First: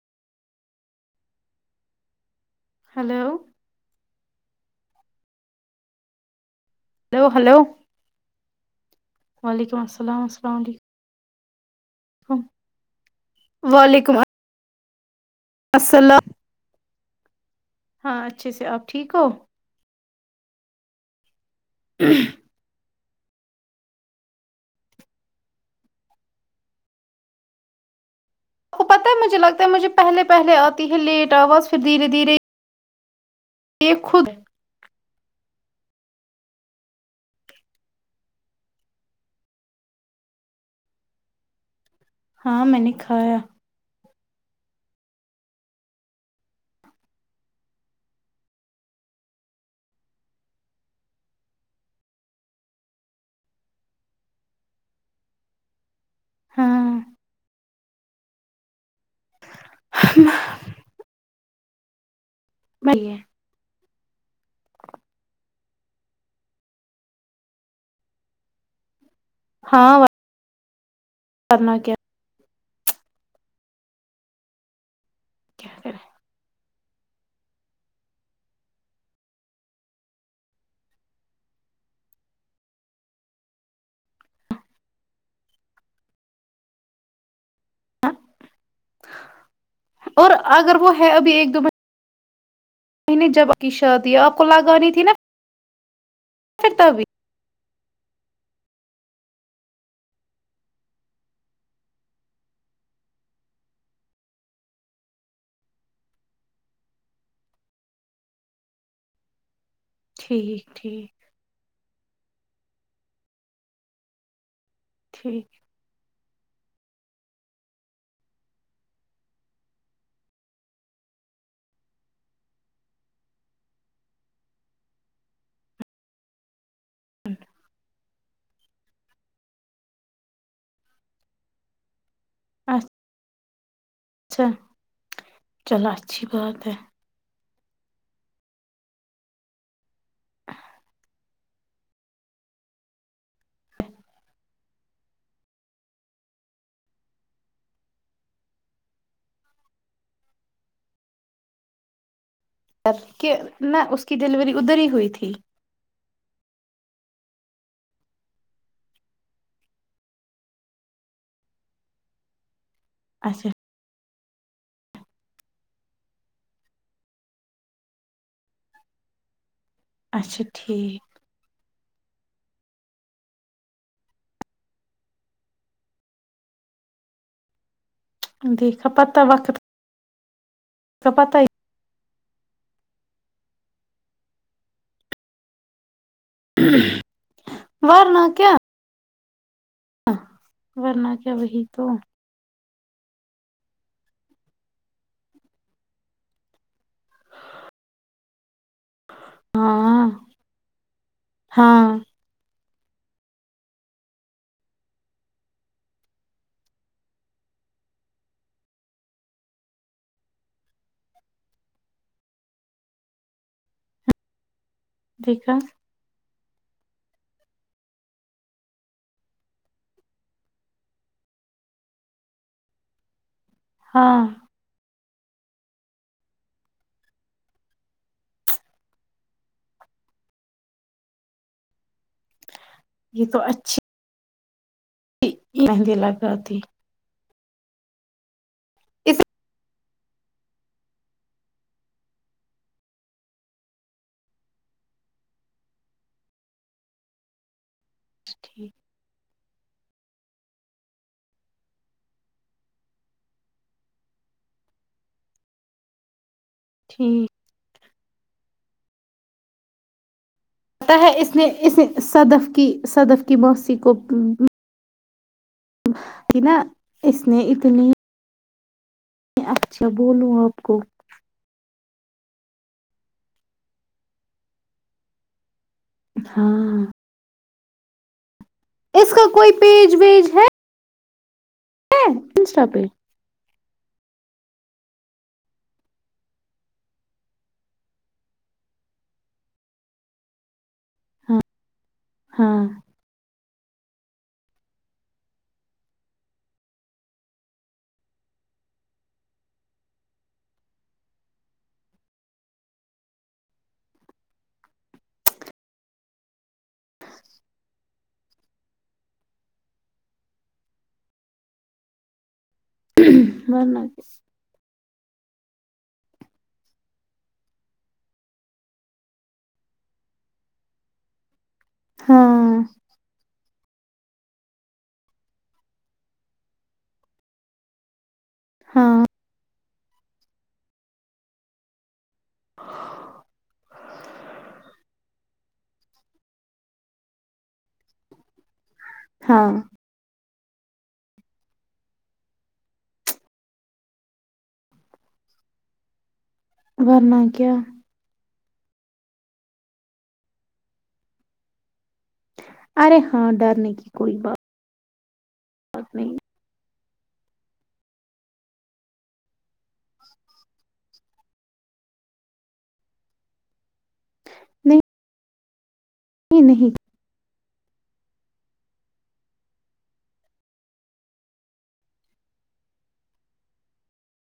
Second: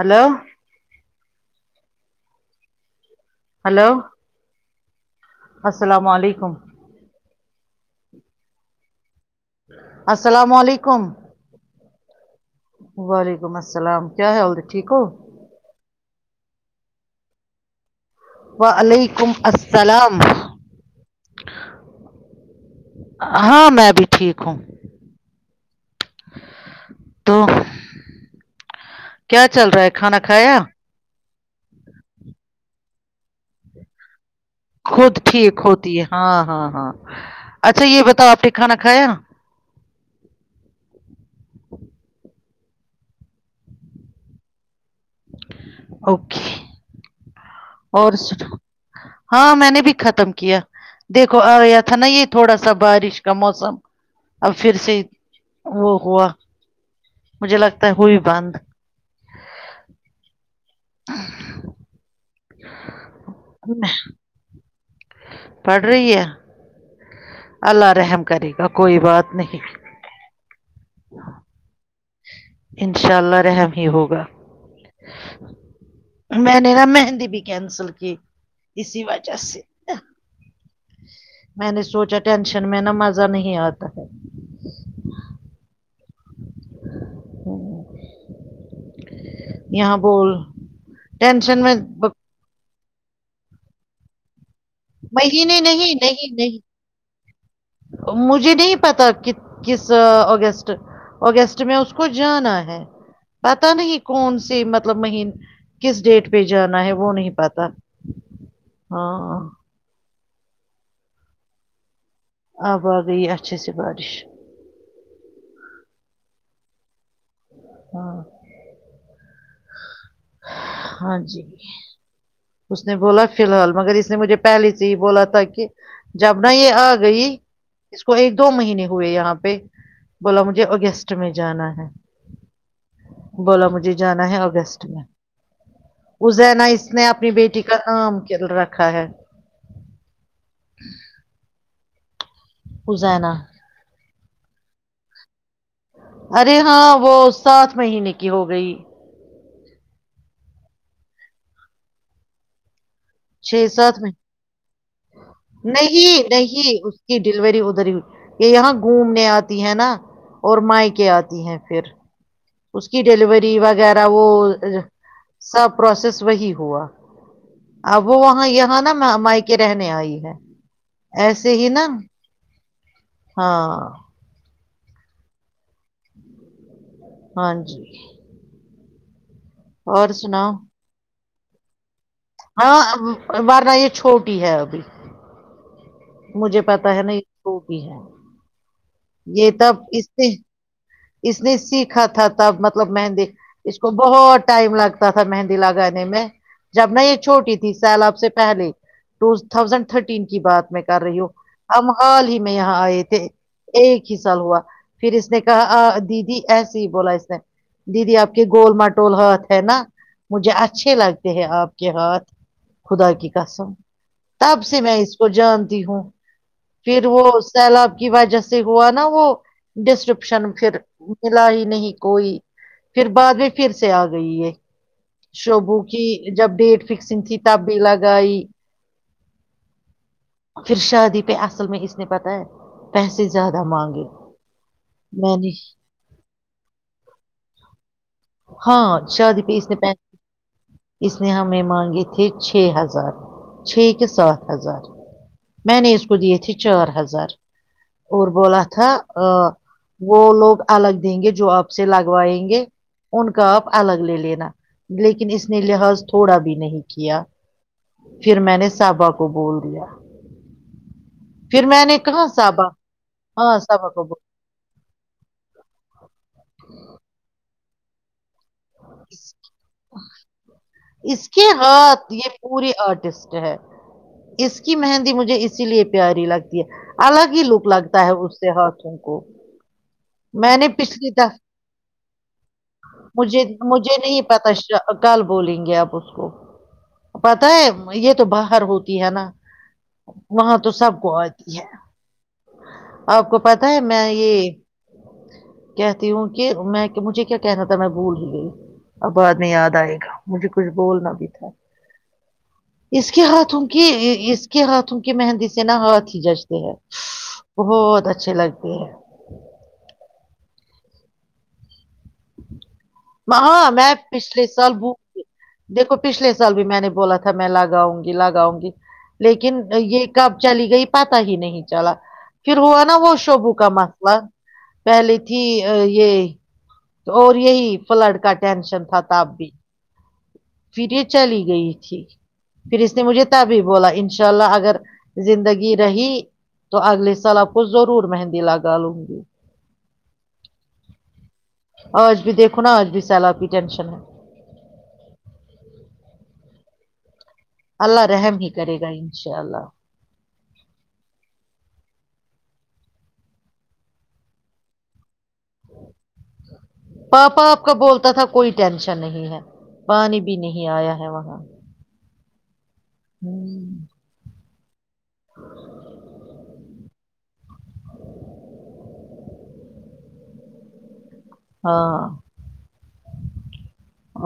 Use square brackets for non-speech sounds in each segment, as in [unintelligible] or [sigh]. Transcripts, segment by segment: hello hello hello السلام علیکم hello hello [unintelligible] [unintelligible] السلام علیکم وعلیکم السلام کیا حیاال ٹھیک ہو اصل [inaudible] اچھے سے آپ ٹھیک ہو وعلیکم آپ السلام ہوں [unintelligible] [inaudible] ہاں میں بھی ٹھیک ہوں تو کیا چل رہا ہے کھانا کھایا ہی لیٹ آ بس پھر دھیرے دھیرے [unintelligible] [inaudible] دیکھود [unintelligible] [unintelligible] خود ٹھیک ہوتی ہے ہاں ہاں ہاں اچھا یہ بتاؤ آپ نے کھانا کھایا ہاں میں نے کھایا اوکے اور سناو ہاں میں نے بھی ختم کیا دیکھو آیا تھا نا یہ تھوڑا سا بارش کا موسم اب پھر سے وہ ہوا ہاں مجھے لگتا ہے ہوئی بند ہ [inaudible] [inaudible] [inaudible] ہ [inaudible] [unintelligible] بھ ہے [inaudible] ال [unintelligible] [unintelligible] پڑھ رہی ہے اللہ رحم کرے گا کوئی بات نہیں ہاں کرنا کیا ان شاء اللہ رحم ہی ہوگا کیا کریں میں نے نا مہندی بھی کینسل کہ اسی وجہ سے میں نے سوچا ٹینشن میں نا مزہ نہیں آتا ہے یہاں بول اور اگر وہ ٹینشن میں میں نے جب آ کی شادی ہے آپ کو لگاے وہ نہیں نہیں نہیں نہیں [unintelligible] [unintelligible] مجھے نہیں پتا ک کس اگسٹ اگسٹ میں اس کو جانا ہے پتا نہیں کون سی مطلب مہین کس ڈیٹ پہ جانا ہے وہ نہیں پتا ہاں ٹھیک ٹھیک اب آ گیی اچھے سے بارش ٹھیک ہے [unintelligible] ہاں ہاں جی اس نے بولا فی الحال مگر اس نے مجھے پہلے سے ہی بولا تھا کہ جب نا یہ گئی اس کو ایک دو مہینے ہوئے یہاں پہ بولا مجھے اوگیسٹ میں جانا ہے اچھا [inaudible] بولا مجھے جانا ہے آگسٹ میں چلو اچ [inaudible] عزینہ اس نے اپنی بیٹی کا نام کل رکھا ہے ازینہ ہ [inaudible] ارے ہاں وہ سات مہینے کی ہو گئی کہ چھ نہ سات اس میں کی ڈلیوری ادھر ہی ہوئی تھی نہیں نہیں اس کی ڈیلیوری ادھر ہی ہویی یہ یہاں گھومنے آتی ہے نا اور مائکے آتی ہیں پھر اس کی اچھا ڈیلیوری وغیرہ وہ سب پروسیس وہی ہوا اب وہ وہاں یہاں نا مائکے رہنے آئی ہے اچھا ٹھیک ایسے ہی نا ہاں ہاں جی دیکھا پتا وقت اور سناؤ ک پت [inaudible] ہاں ورنہ یہ چھوٹی ہے ابھی مجھے پتا ہے نہ وہ بھی ہے ورنہ کیا یہ تب اس نے ورنہ کیا اس نے وہی تو سیکھا تھا تب مطلب مہندی اس کو بہت ٹائم لگتا تھا مہندی لگانے میں جب نہ یہ چھوٹی تھی سیلاب سے پہلے ٹو تھاؤزینڈ ہاں تھرٹین کی بات میں کر رہی ہوں ہاں ہم حال ہی میں یہاں آئے تھے ایک ہی سال ہوا پھر اس نے کہا آ دیدی ایسی ہی بولا اسنے دیدی آپ کے گول مٹول ہاتھ ہے نا مجھے اچھے لگتے ہیں آپ کے ہاتھ خدا کی قسم تب سے میں اس کو دیکھا جانتی ہوں پھر وہ سیلاب کی وجہ سے ہوا نا وہ ڈسکرپشن پھر ملا ہی نہیں کوئی پھر بعد میں پھر سے آ ہاں گئی ہے شوبو کی جب ڈیٹ فکسنگ تھی تب بھی لگ آئی پھر شادی پہ اصل میں اس نے پتاہ ہے یہ پیسے تو زیادہ اچھی مانگے باری مہندی لگاتی [unintelligible] ہاں شادی پہ اس پیسے ہ اس نے ہمیں مانگے تھے چھ ہزار چھ کے سات ہزار میں نے اس کو دیے تھے چار ہزار اور بولا ٹھیک تھا وہ لوگ الگ دیں گے جو آپ سے لگوائیں گے ان کا آپ الگ لے لینا لیکن اس نے لحاظ تھوڑا بھی نہیں کیا ٹھیک پھر میں نے صاابا کو بول لیا پتا ہے اس نے اس صدف کی صدف کی ہاں موسی صابا کو بول کہ نا اس نے اتنی اس میں اچھا بولوں آپ کو اس ہاتھ یہ پوری آرٹسٹ ہے اس کی مہندی مجھے اسی لیے پیاری لگتی ہے ہاں الگ ہی لک لگتا ہے اس سے ہ اس کا کوئی پیج ویج ہے میں نے پچھلی تھا انسٹا پہ مجھے مجھے نہیں پتا کل بولیں گے آپ اس کو پتا ہے یہ تو باہر ہوتی ہے نا وہاں تو سب کو آتی ہے ہاں آپ کو پتا ہے میں یہ کہتی ہوں کہ میں مجھے کیا کہنا تھا میں گول ہی گئی اب بعد میں یاد آئے گا مجھے کچھ بولنا بھی تھا ج [inaudible] اس کے ہاتھوں کی اس کے ہاتھوں کی مہندی سے نا ہاتھ ہی ججتے ہے بہت اچھھی لگتی ہے ماں ورنہ میں پچھلے سال ب دیکھو پچھلے سال بھی میں نے بولا تھا میں لاگاؤں گی لگاؤں گی لیکن یہ کب چلی گئی پت ہی نہیں چلا ہاں پھر ہوا نا وہ شبو کا مسئلہ پہلے تھی یہ اور یہی فلڈ کا ٹینشن ہاں تھا تب بھی پھر یہ چلی گئی تھی پھر اس نے مجھے تبھی بولا انشاء اللہ اگر زندگی رہی تو اگلے سال آپ کو ضرور مہندی لگا لوں گی ہاں آج بھی دیکھو نا آج بھی سیلاب کی ٹینشن ہے ورنہ کیا اللہ رحم ہی کرے گا انشاء اللہ ارے ہاں ڈرنے کی کوئی بات نہیں پاپا آپ کا بولتا تھا کوئی ٹینشن نہیں ہے پانی بھی نہیں آیا ہے وہاں ہ نہیں یہ نہیں ہاں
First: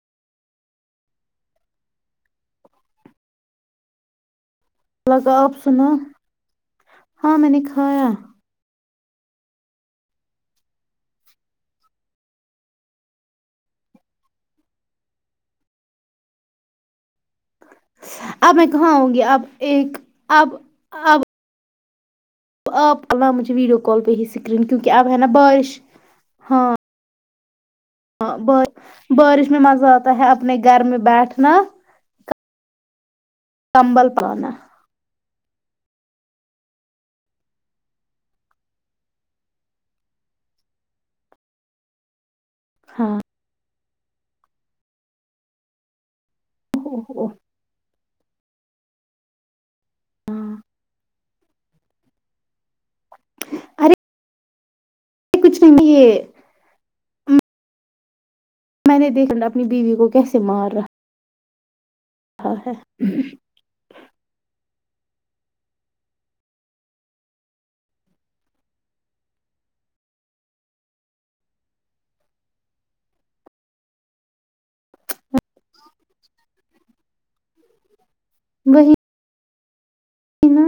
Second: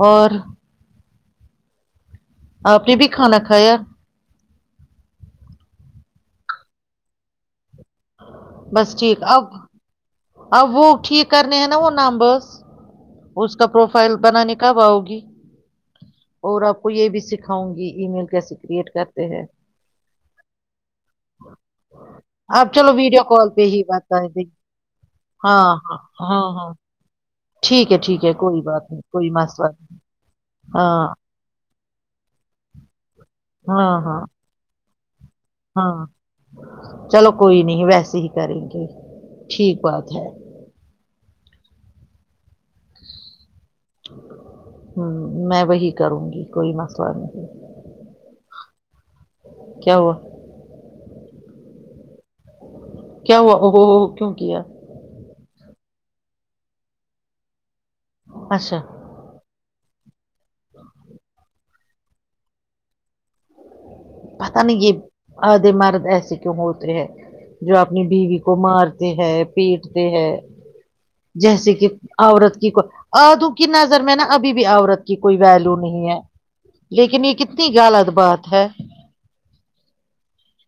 اور آپ نے بھی کھانا کھایا الگا آپ سناو ہاں میں نے کھایا بس ٹھیک اب اب وہ ٹھیک کرنے ہیں نا وہ نمبرس اس کا پروفائل بنانے کب آ ہوگی اور آپ کو یہ بھی سیکھ سکھاؤں گی ای میل اب کیسے میں کریئٹ کہاں ہوں گی کرتے اب ہیں ایک اب اب چلو آپ کل ویڈیو مجھ کال ویڈیو کال پہ بتا ہی دیں سکرین کیونکہ اب ہے نا بارش ہاں ٹھیک ہے ٹھیک ہے کوئی بات نہیں کوئی بارش میں مسلہ مزہ نہیں آتا ہے اپنے گھر میں ہاں بیٹھنا [unintelligible] کمبل ہاں پانا ہاں چلو کوئی نہیں ویسے ہی کریں گے ٹھیک بات ہے ہاں ہ میں وہی کروں گی کوئی مسلہ نہیں کیا ہوا ہاں کیا ہوا ا ہو ارے ہو کیوں کیا ہے کچھ نہیں ہے اچھا میں نے دیکھاا اپنی بیوی کو کیسے مار رہا ہاں ہاں پت نہیں یہ آدے مرد ایسے کیوں ہوتے ہیں جو اپنی بیوی کو مارتے ہے پیٹتے ہے جیسے کہ عورت کی کو آدھو کی نظر میں نا ابھی بھی عورت کی کوئی ویلو نہیں ہے لیکن یہ کتنی غالط بات ہے ہے نا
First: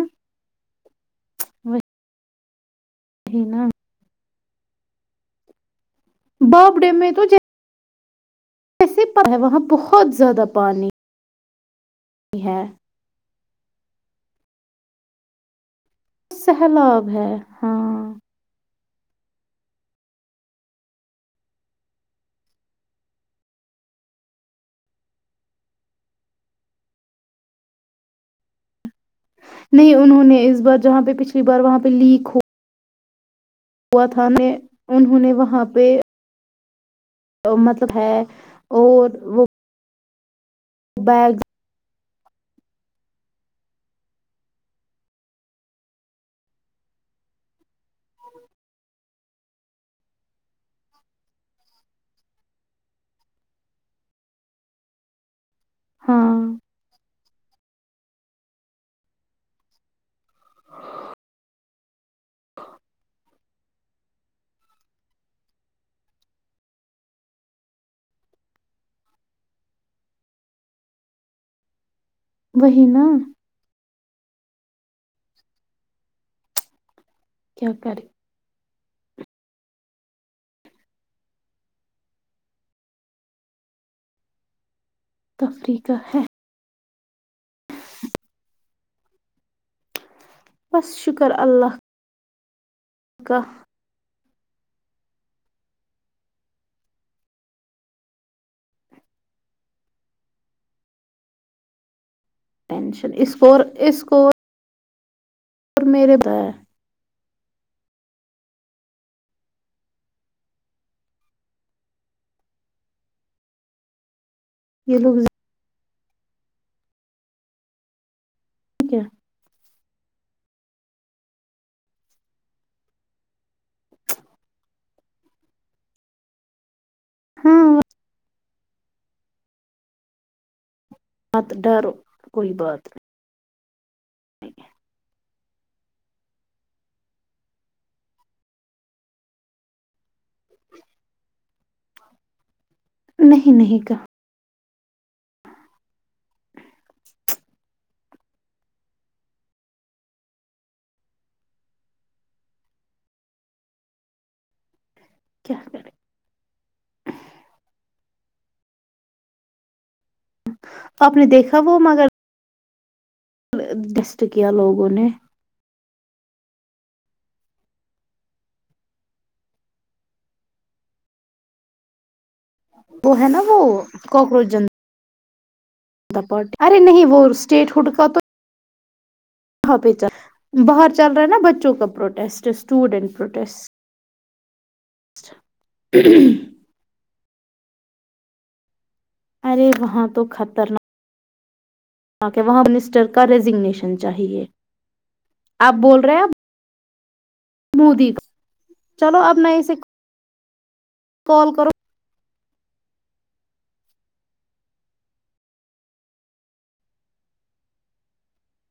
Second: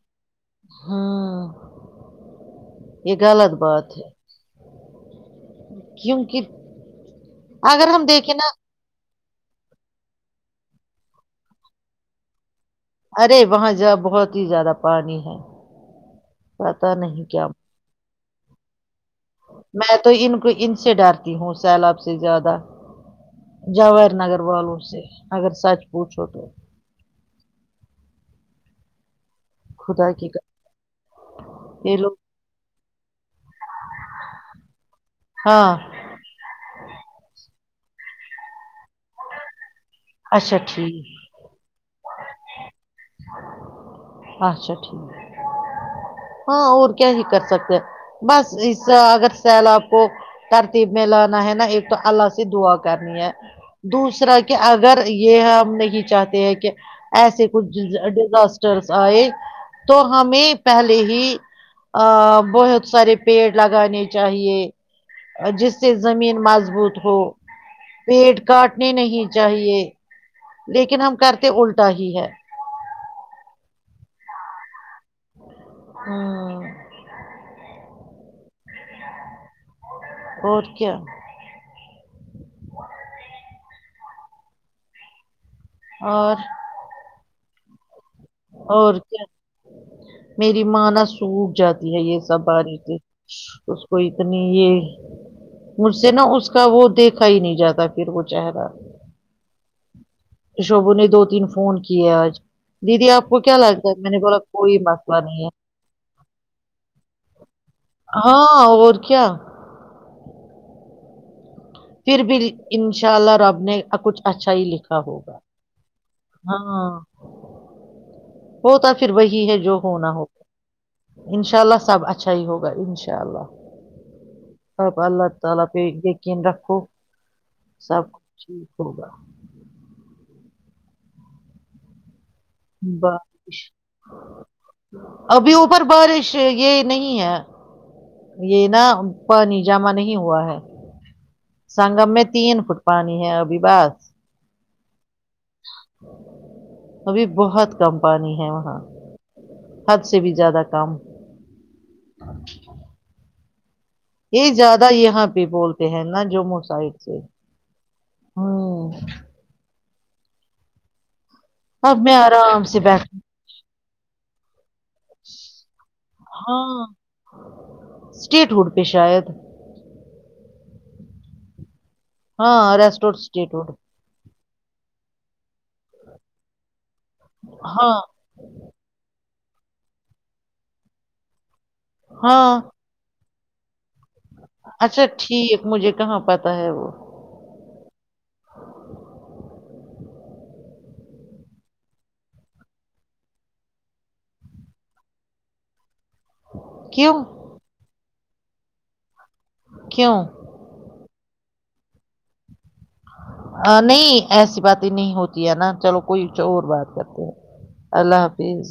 ہاں یہ وہی غلط نا بات ہے کیونکہ بابڑے اگر ہم دیکھیں نا ایسے پر ہے وہاں بہت زیادہ پانی یہ ہے ارے وہاں جاؤ بہت ہی زیادہ پانی ہے پتا سیلاب نہیں ہے کیا ہاں میں تو ان کو ان سے ڈرتی ہوں سیلاب سے زیادہ جوو نگر والو سے اگر سچ پوچھو تو نہیں خدا انہوں کی نے قسم اس بار جہاں پہ پچھلی بار وہاں پہ یہ لوگ لیک ہو ہوا تھا نے انہوں نے وہاں ہاں پہ مطلب ہے اور وہ اچھا ٹھیک بیگ [unintelligible] اچھا ٹھیک ہاں اور کیا ہی کر سکتے ہیں بس اس اگر سیلاب کو ترتیب میں لانا ہے نا ایک تو اللہ سے دعا کرنی ہے دوسرا کہ اب اگر یہ ہم نہیں ہاں چاہتے ہیں کہ ایسے کچھ ڈیزاسٹرس آئے تو ہمیں پہلے ہی ا بہت سارے پیڑ لگانے چاہیے جس سے زمین مضبوط ہو پیڑ کاٹنے نہیں چاہیے لیکن ہم کرتے الٹا ہی ہے وہی نا ہوں کیا کرے اور کیا تفریق اور اور کیا میری بس مانا شکر سوکھ اللہ جاتی ہے یہ سب باری کا اس کو اتنی یہ مجھ سے نا اس کا وہ دیکھا ہی نہیں جاتا پھر وہ چہرہ شبو نے دو تین فون کیے آج دیدی ٹینشن آپ اس کو کیا لگتا ہے اس میں نے کو بولا کوئی مسئلہ نہیں ہے اور میرے بعد ہاں اور کیا پھر بھی ان شاء اللہ رب نے کچھ اچھا ہی لکھا یہ لوگ ہوگا ہاں ہوتا کیا پھر وہی ہے جو ہونا ہوتا انشاء اللہ سب اچھا ہی ہوگا ان شاء اللہ اب اللہ تعالی پہ یقین رکھو ہاں سب کچ ٹھیک ہوگا مت ڈرو کوئی بات نہیں بارش [unintelligible] ابھی اوپر بارش یہ نہیں ہے یہ نا پانی جامع نہیں ہوا ہے سنگم میں تین فٹ پانی ہے نہیں ابھی نہیں بس کہا ابھی بہت کم پانی ہے وہاں حد سے بھی زیادہ کم [unintelligible] یہ زیادہ یہاں پہ کیا بولتے کرے ہیں نا جموں سائڈ ہاں تو آپ نے دیکھا وہ اب مگر میں آرام سے بیٹھ ڈسٹ کیا لوگوں نے ہاں اسٹیٹ ہوڈ پہ شاید ہاں ر وہ ہے نا وہ کوکروچ ج پارٹی ارے نہیں وہ اسٹیٹ ہوڈ ہاں کا تو یہاں پہ باہر چل رہا ہے نا بچوں کا پروٹیسٹ ہاں اسٹوڈینٹ پروٹیسٹ اچھا ٹھیک مجھے کہاں پتا ہے وہ ارے وہاں تو خطرناک وہاں منسٹر کا ریزگنیشن چاہیے آپ بول رہے ہیں آپ کیوں مودی چلو اب میں کیوں کال کرو نہیں ایسی بات ہی نہیں ہوتی ہے نا چلو کوئی اور بات کرتے ہیں اللہ حافظ